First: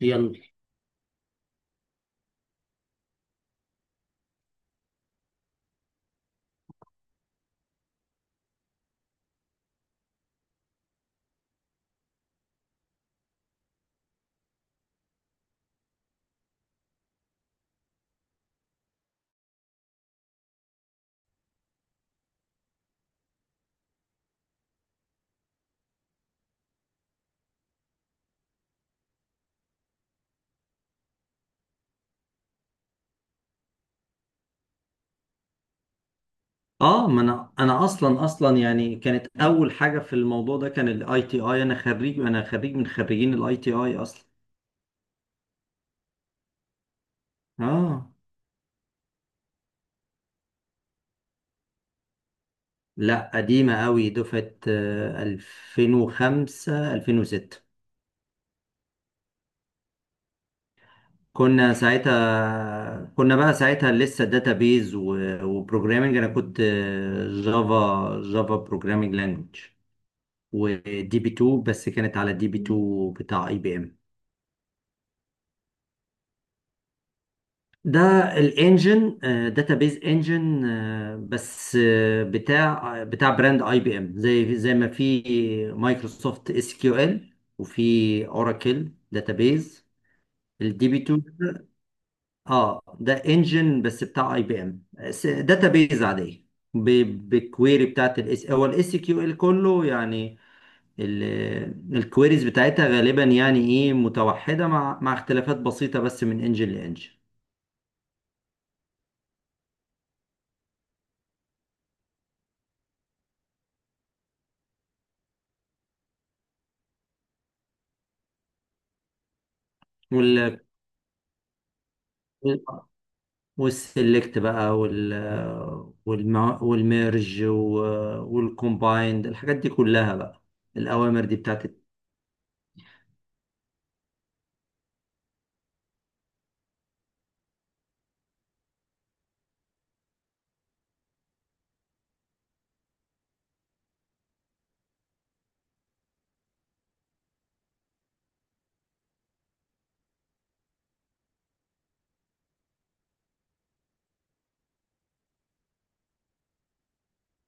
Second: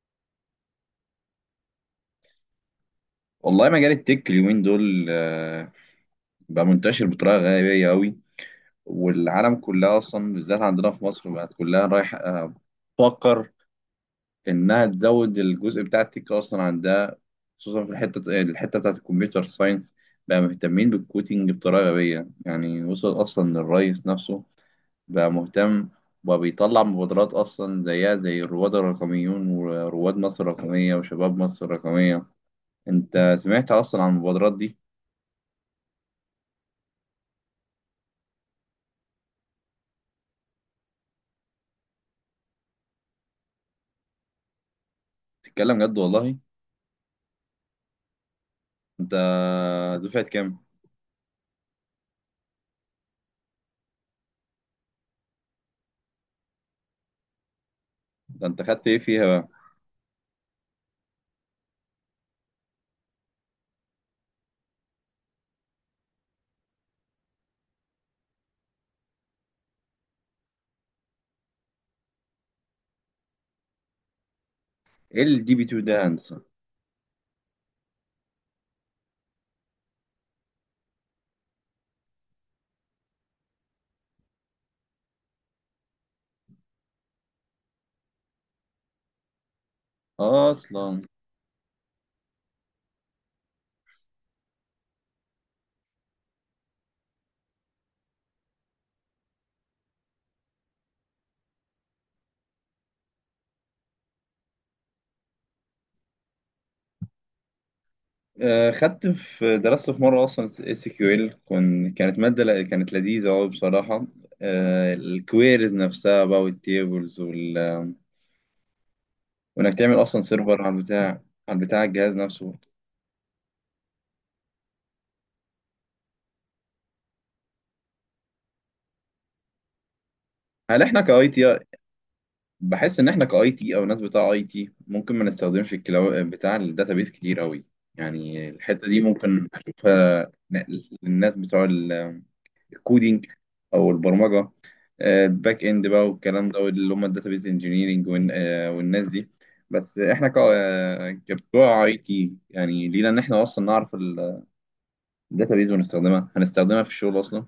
يلا. والله مجال التك اليومين دول بقى منتشر بطريقة غبية أوي. والعالم كلها أصلا بالذات عندنا في مصر بقت كلها رايح تفكر إنها تزود الجزء بتاع التك أصلا عندها، خصوصا في الحتة الحتة بتاعة الكمبيوتر ساينس. بقى مهتمين بالكوتينج بطريقة غبية، يعني وصل أصلا للرئيس نفسه، بقى مهتم وبقى بيطلع مبادرات أصلا زيها زي الرواد الرقميون ورواد مصر الرقمية وشباب مصر الرقمية. أنت سمعت أصلا عن المبادرات دي؟ اه، ما انا اصلا يعني كانت اول حاجه في الموضوع ده كان الاي تي اي. انا خريج من خريجين الاي تي اي اصلا. تتكلم جد والله؟ اه، انت دفعة كام؟ لا قديمه قوي دفعه 2005 2006. ده انت خدت ايه فيها بقى؟ كنا بقى ساعتها لسه داتابيز وبروجرامنج. انا كنت جافا بروجرامنج لانجوج ودي بي 2. بس كانت على دي بي 2 بتاع اي بي ام. ايه الدي بي 2 ده يا هندسة؟ ده الانجن، داتابيز انجن، بس بتاع بتاع براند اي بي ام، زي ما في مايكروسوفت اس كيو ال، وفي اوراكل داتابيز. الدي بي اصلا 2، اه، ده انجن بس بتاع اي بي ام، داتابيز عاديه، بالكويري بتاعت الاس كيو ال كله يعني. الكويريز بتاعتها غالبا يعني ايه متوحده مع اختلافات بسيطه، بس من انجن خدت درست في مرة اصلا اس كيو ال. كانت مادة كانت لذيذة قوي بصراحة. الكويريز نفسها بقى والتيبلز وال... وانك تعمل اصلا لانجن. سيرفر على البتاع، على الجهاز نفسه. والسلكت بقى، والم... والميرج، والكومبايند، الحاجات دي كلها بقى، هل احنا الأوامر كاي دي تي، بتاعت. بحس ان احنا كاي تي او ناس بتاع اي تي ممكن ما نستخدمش الكلاو بتاع الداتابيس كتير قوي. يعني الحته دي ممكن اشوفها نقل للناس بتوع الكودينج او البرمجه، الباك اند بقى والكلام ده اللي هم الداتابيس انجينيرنج والناس دي. بس احنا كبتوع اي تي يعني لينا ان احنا اصلا نعرف الداتابيس ونستخدمها، هنستخدمها في الشغل اصلا.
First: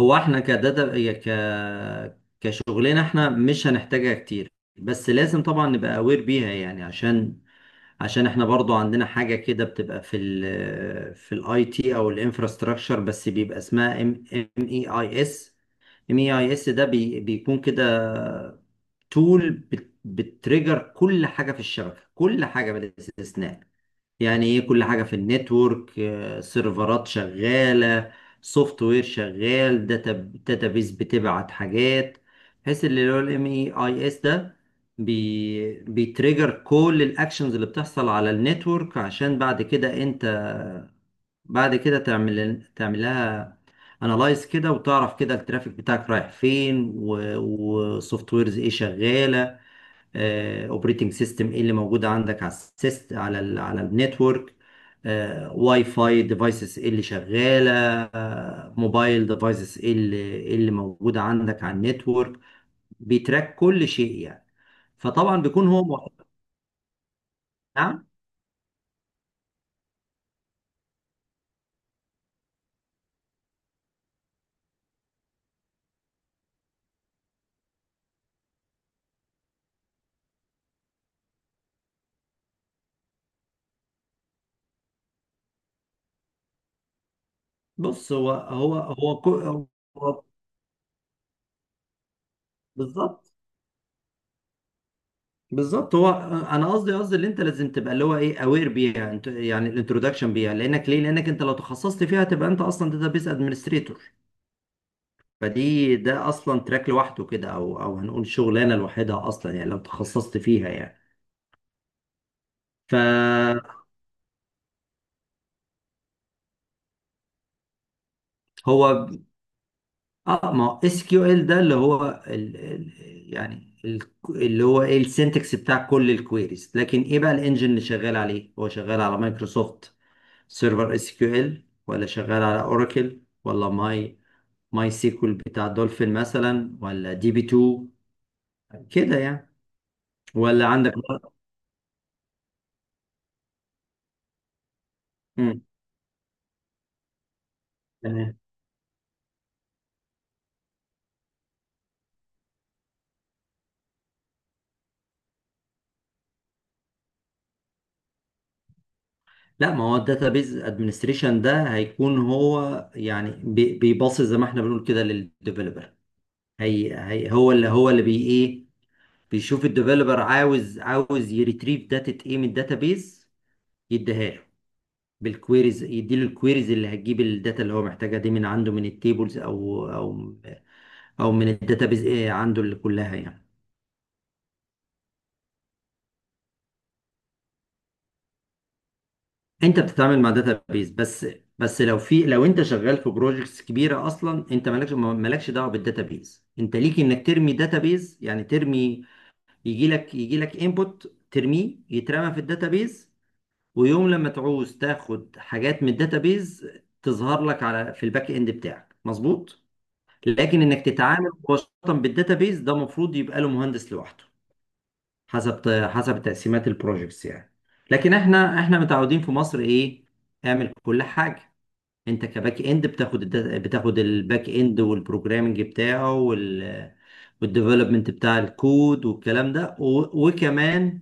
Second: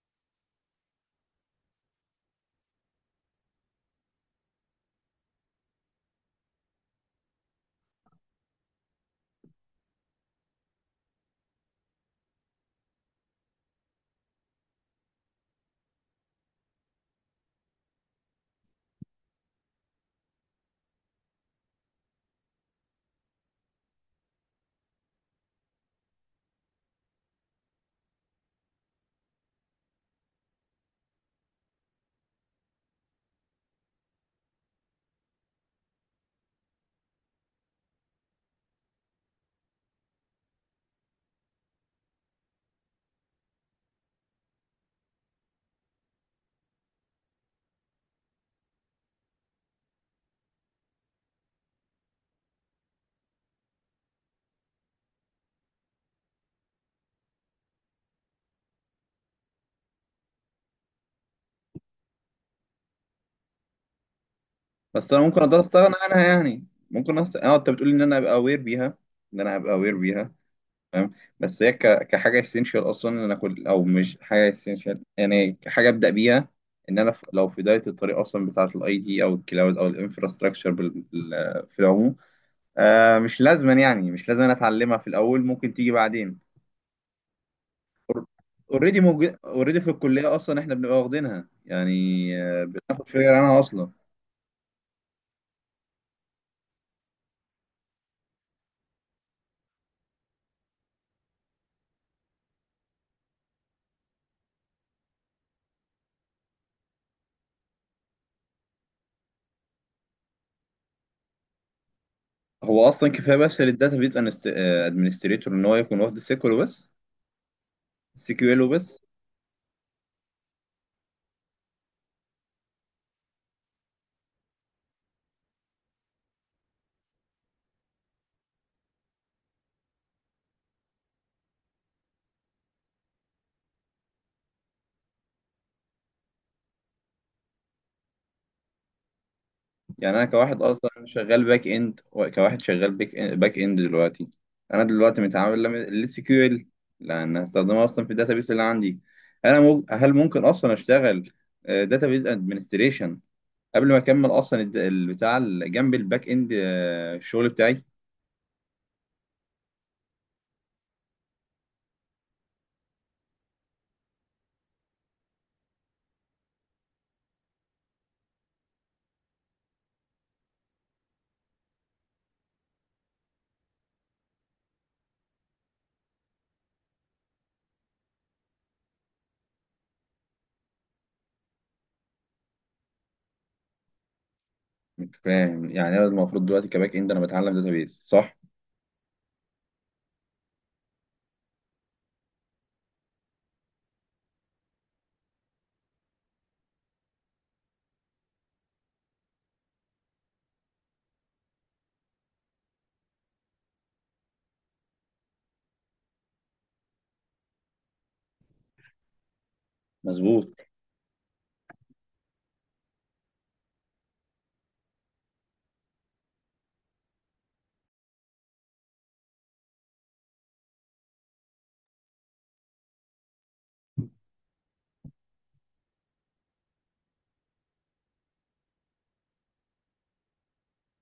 هو احنا كداتا يا ك كشغلنا احنا مش هنحتاجها كتير، بس لازم طبعا نبقى اوير بيها يعني، عشان احنا برضو عندنا حاجة كده بتبقى في ال الاي تي او الانفراستراكشر، بس بيبقى اسمها ام اي اي اس. ام اي اي اس ده بيكون كده تول، بتريجر كل حاجه في الشبكه، كل حاجه بلا استثناء. يعني ايه؟ كل حاجه في النتورك، سيرفرات شغاله، سوفت وير شغال، داتابيز بتبعت حاجات، بحيث اللي هو الام اي اي اس ده بيتريجر كل الاكشنز اللي بتحصل على النتورك، عشان بعد كده انت بعد كده تعمل لها انالايز كده، وتعرف كده الترافيك بتاعك رايح فين، والسوفت ويرز ايه شغاله، اوبريتنج سيستم ايه اللي موجود عندك على السيست على ال على النتورك، واي فاي ديفايسز ايه اللي شغاله، موبايل ديفايسز ايه اللي إيه اللي موجوده عندك على النتورك. بيتراك كل شيء يعني. بس انا فطبعا ممكن اقدر بيكون استغنى عنها يعني؟ ممكن اه انت بتقول ان نعم. انا ابقى اوير بيها، ان انا ابقى اوير بيها. فاهم. بس هي كحاجه اسينشال اصلا ان انا اكل، او مش حاجه اسينشال يعني كحاجه ابدا بيها، ان انا لو في بدايه الطريق اصلا بتاعه الاي تي او الكلاود او الانفراستراكشر في العموم. آه مش لازما، يعني مش لازم أنا اتعلمها في الاول، ممكن تيجي بعدين. بص، اوريدي موجود، اوريدي في هو الكليه اصلا احنا بنبقى واخدينها يعني. بناخد بالظبط. فكره عنها اصلا. بالظبط. هو انا قصدي اللي انت لازم تبقى اللي هو ايه اوير بيها يعني الانترودكشن بيها، لانك ليه؟ انت لو تخصصت فيها تبقى انت اصلا داتابيس ادمنستريتور. ده اصلا تراك لوحده كده، او هنقول شغلانه لوحدها اصلا يعني لو تخصصت فيها يعني. هو اصلا كفايه بس فهو، للداتابيز ادمنستريتور ان هو يكون واخد السيكول وبس، السي كيو ال وبس. اه، ما هو اس كيو ال ده اللي هو ال اللي هو ايه السنتكس بتاع كل الكويريز. لكن ايه بقى الانجن اللي شغال عليه؟ هو شغال على مايكروسوفت سيرفر اس كيو ال، ولا شغال على اوراكل، ولا ماي سيكول بتاع دولفين مثلا، ولا دي بي 2، كده يعني. يعني انا كواحد ولا اصلا عندك. شغال باك اند، باك إند دلوقتي، انا دلوقتي متعامل ال سي كيو ال لان هستخدمها اصلا في مم. الداتابيس اللي عندي. هل ممكن اصلا اشتغل داتابيس ادمنستريشن قبل ما اكمل اصلا جنب الباك اند، الشغل بتاعي؟ لا، ما هو الداتابيز ادمنستريشن ده هيكون هو يعني، بيباصي زي ما احنا بنقول كده للديفلوبر. هي هي هو اللي هو اللي بي ايه بيشوف الديفلوبر عاوز يريتريف داتا ايه من الداتابيز، يديها له بالكويريز، يديله الكويريز اللي هتجيب الداتا اللي هو محتاجها دي من عنده، من التيبلز، او من الداتابيز ايه عنده اللي كلها يعني. مش فاهم، يعني انا المفروض دلوقتي كباك اند انا بتعلم داتابيس، صح؟ انت بتتعامل مع داتا بيز بس. بس لو لو انت شغال في بروجكتس كبيره اصلا، انت مالكش دعوه بالداتا بيز. انت ليك انك ترمي داتا بيز، يعني يجي لك انبوت ترميه يترمى في الداتا بيز، ويوم لما تعوز تاخد حاجات من الداتا بيز تظهر لك في الباك اند بتاعك، مظبوط. مظبوط. لكن انك تتعامل مباشره بالداتا بيز ده المفروض يبقى له مهندس لوحده، حسب حسب تقسيمات البروجكتس يعني. لكن احنا متعودين في مصر ايه؟ اعمل كل حاجه. انت كباك اند بتاخد الباك اند والبروجرامنج بتاعه، والديفلوبمنت بتاع الكود والكلام ده، وكمان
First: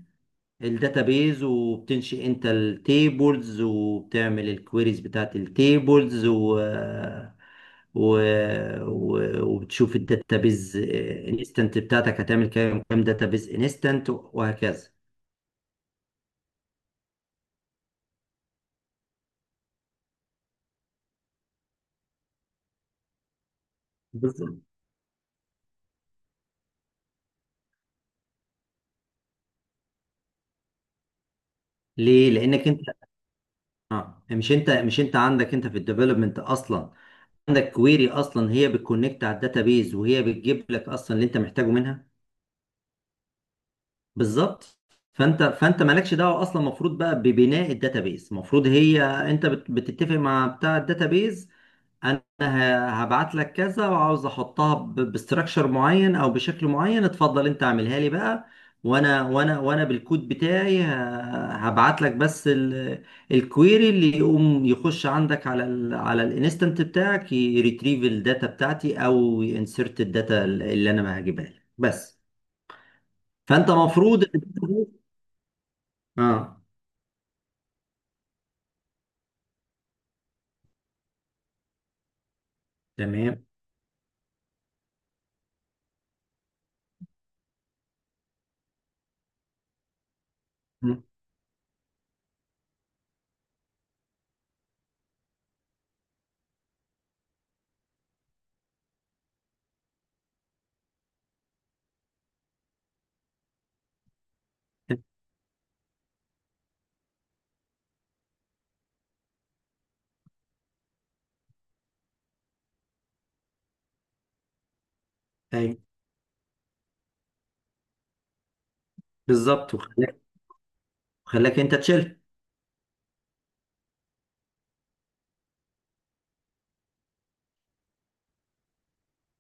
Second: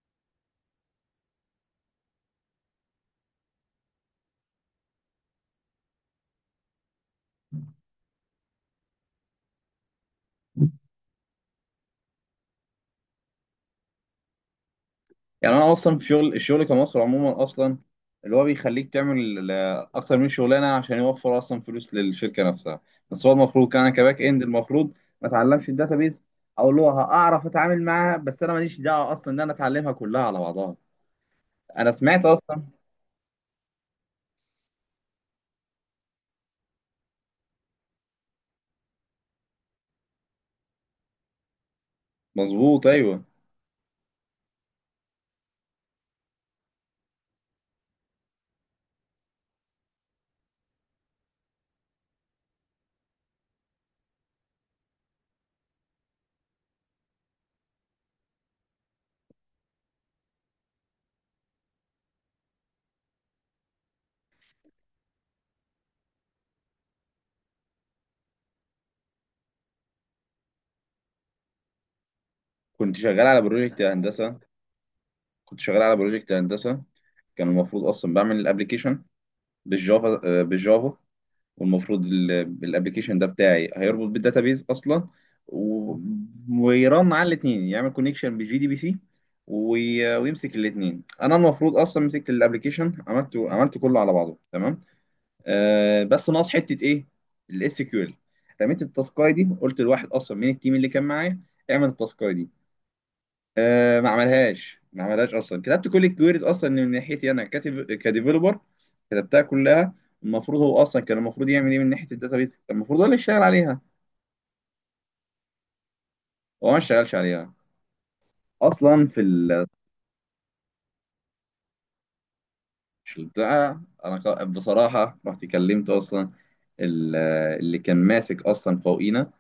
الداتابيز، وبتنشئ انت التيبلز، وبتعمل الكويريز بتاعت التيبلز، و... وبتشوف الداتابيز انستنت بتاعتك هتعمل كام، داتابيز انستنت وهكذا. يعني انا اصلا في شغل، الشغل كمصر عموما اصلا اللي هو بيخليك تعمل اكتر من شغلانه عشان يوفر اصلا فلوس للشركه نفسها. بس هو المفروض، كان انا كباك اند بالظبط. المفروض ما اتعلمش الداتابيز، او اللي هو هعرف اتعامل معاها بس، انا ماليش دعوه اصلا ان انا اتعلمها كلها على بعضها. انا سمعت ليه؟ اصلا. لانك انت، اه، مش انت عندك انت في الديفلوبمنت اصلا عندك كويري اصلا هي بتكونكت على الداتابيز، وهي بتجيب لك اصلا اللي انت محتاجه منها. مظبوط، ايوه. بالظبط. فانت مالكش دعوه اصلا. المفروض بقى ببناء الداتابيز، المفروض هي انت بتتفق مع بتاع الداتابيز، انا هبعت لك كذا، وعاوز احطها باستراكشر معين او بشكل معين، اتفضل انت اعملها لي بقى. وانا بالكود بتاعي هبعت لك بس الكويري اللي يقوم يخش عندك على الانستنت بتاعك، يريتريف الداتا بتاعتي او ينسرت الداتا اللي انا ما هجيبها لك بس. كنت شغال على فانت بروجكت مفروض، هندسه. كنت شغال على بروجكت اه، هندسه كان المفروض اصلا بعمل الابلكيشن بالجافا، والمفروض الابلكيشن ده تمام. بتاعي هيربط بالداتابيز اصلا و- ويرن على الاثنين، يعمل كونكشن بجي دي بي سي وي- ويمسك مم. الاثنين. انا المفروض اصلا مسكت الابلكيشن، عملته، عملته كله على بعضه تمام. آه بس ناقص حته ايه؟ الاس كيو ال. رميت التاسكاي دي، قلت لواحد اصلا من التيم اللي كان معايا اعمل التاسكاي دي. آه ما عملهاش ما عملهاش اصلا. كتبت كل الكويريز اصلا من ناحيتي انا، كاتب كديفلوبر، كتبتها كلها. المفروض هو اصلا، كان المفروض يعمل ايه من ناحيه الداتابيز، كان المفروض هو اللي يشتغل عليها. ايوه، هو ما اشتغلش عليها اصلا. بالظبط. وخلاك انت تشيل. في البتاع انا بصراحه رحت كلمت اصلا ال- اللي كان ماسك اصلا فوقينا.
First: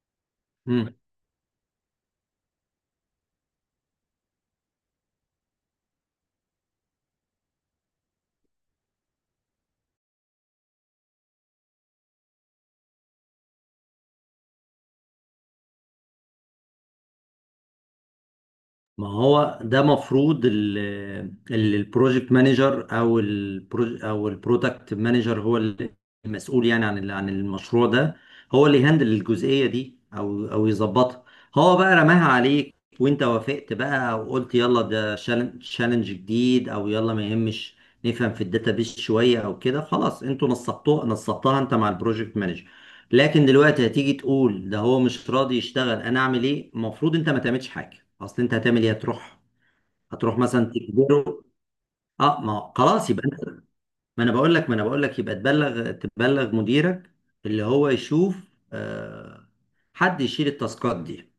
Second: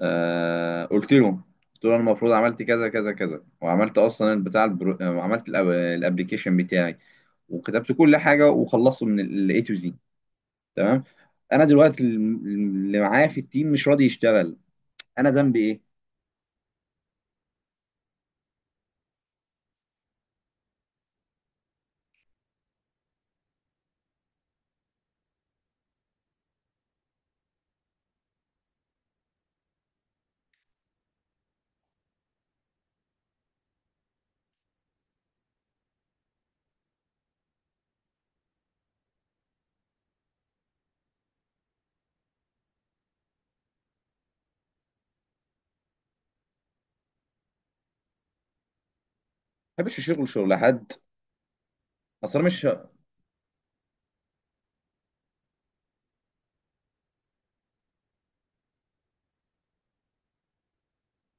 آه مم. قلت له، قلت له انا المفروض عملت كذا كذا كذا، وعملت اصلا وعملت الابلكيشن بتاعي وكتبت كل حاجه وخلصت من الاي تو زي تمام. انا دلوقتي اللي معايا في التيم مش راضي يشتغل، انا ذنبي ايه؟ ما هو ده مفروض البروجكت مانجر، او البرودكت مانجر، هو اللي المسؤول يعني عن عن المشروع ده. هو اللي يهندل الجزئيه دي، او يظبطها. هو بقى رماها عليك وانت وافقت بقى، وقلت يلا ده تشالنج جديد، او يلا ما يهمش، نفهم في الداتابيس شويه او كده، خلاص انتوا نصبتها انت مع البروجكت مانجر. لكن دلوقتي هتيجي تقول ده هو مش راضي يشتغل، انا اعمل ايه؟ المفروض انت ما تعملش حاجه اصل. انت هتعمل ايه؟ هتروح، ما بحبش شغل مثلا حد تجبره؟ اه، اصلا، ما مش. هو خلاص يبقى انت، ما انا بقول لك يبقى تبلغ، مديرك، اللي هو يشوف، آه حد يشيل التاسكات دي.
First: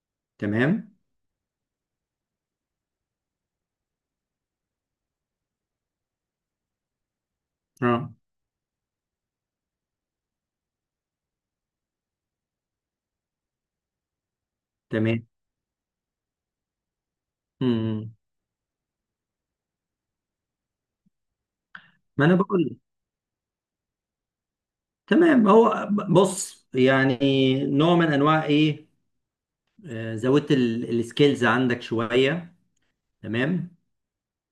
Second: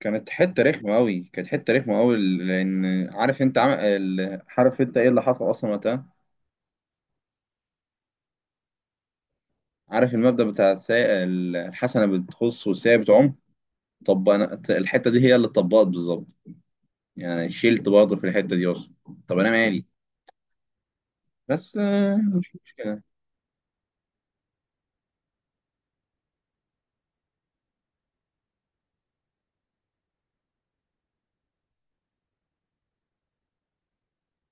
كانت حته تمام. رخمه قوي، كانت حته رخمه قوي لان، عارف انت عارف انت ايه اللي حصل اصلا وقتها؟ اه، عارف المبدأ بتاع الحسنه بتخص والسيئه بتعم؟ طب انا الحته دي تمام. هي اللي اتطبقت بالظبط، يعني شلت مم. برضه في الحته دي اصلا. طب انا مالي؟ بس ما انا مش بقول لك. مشكله. تمام، هو، بص يعني نوع من انواع ايه، زودت السكيلز عندك شويه، تمام.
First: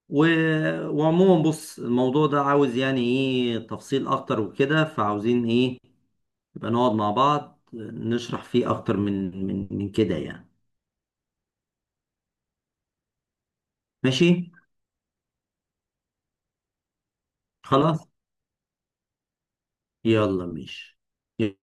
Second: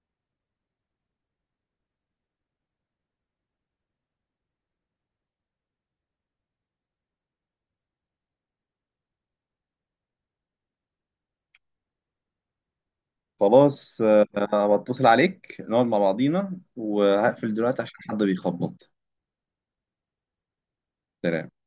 وعموما بص الموضوع ده عاوز يعني ايه تفصيل اكتر وكده، فعاوزين ايه؟ يبقى نقعد مع بعض نشرح فيه اكتر من كده يعني. خلاص ماشي. انا بتصل عليك نقعد مع بعضينا، وهقفل دلوقتي عشان خلاص. حد بيخبط. يلا، ماشي. سلام.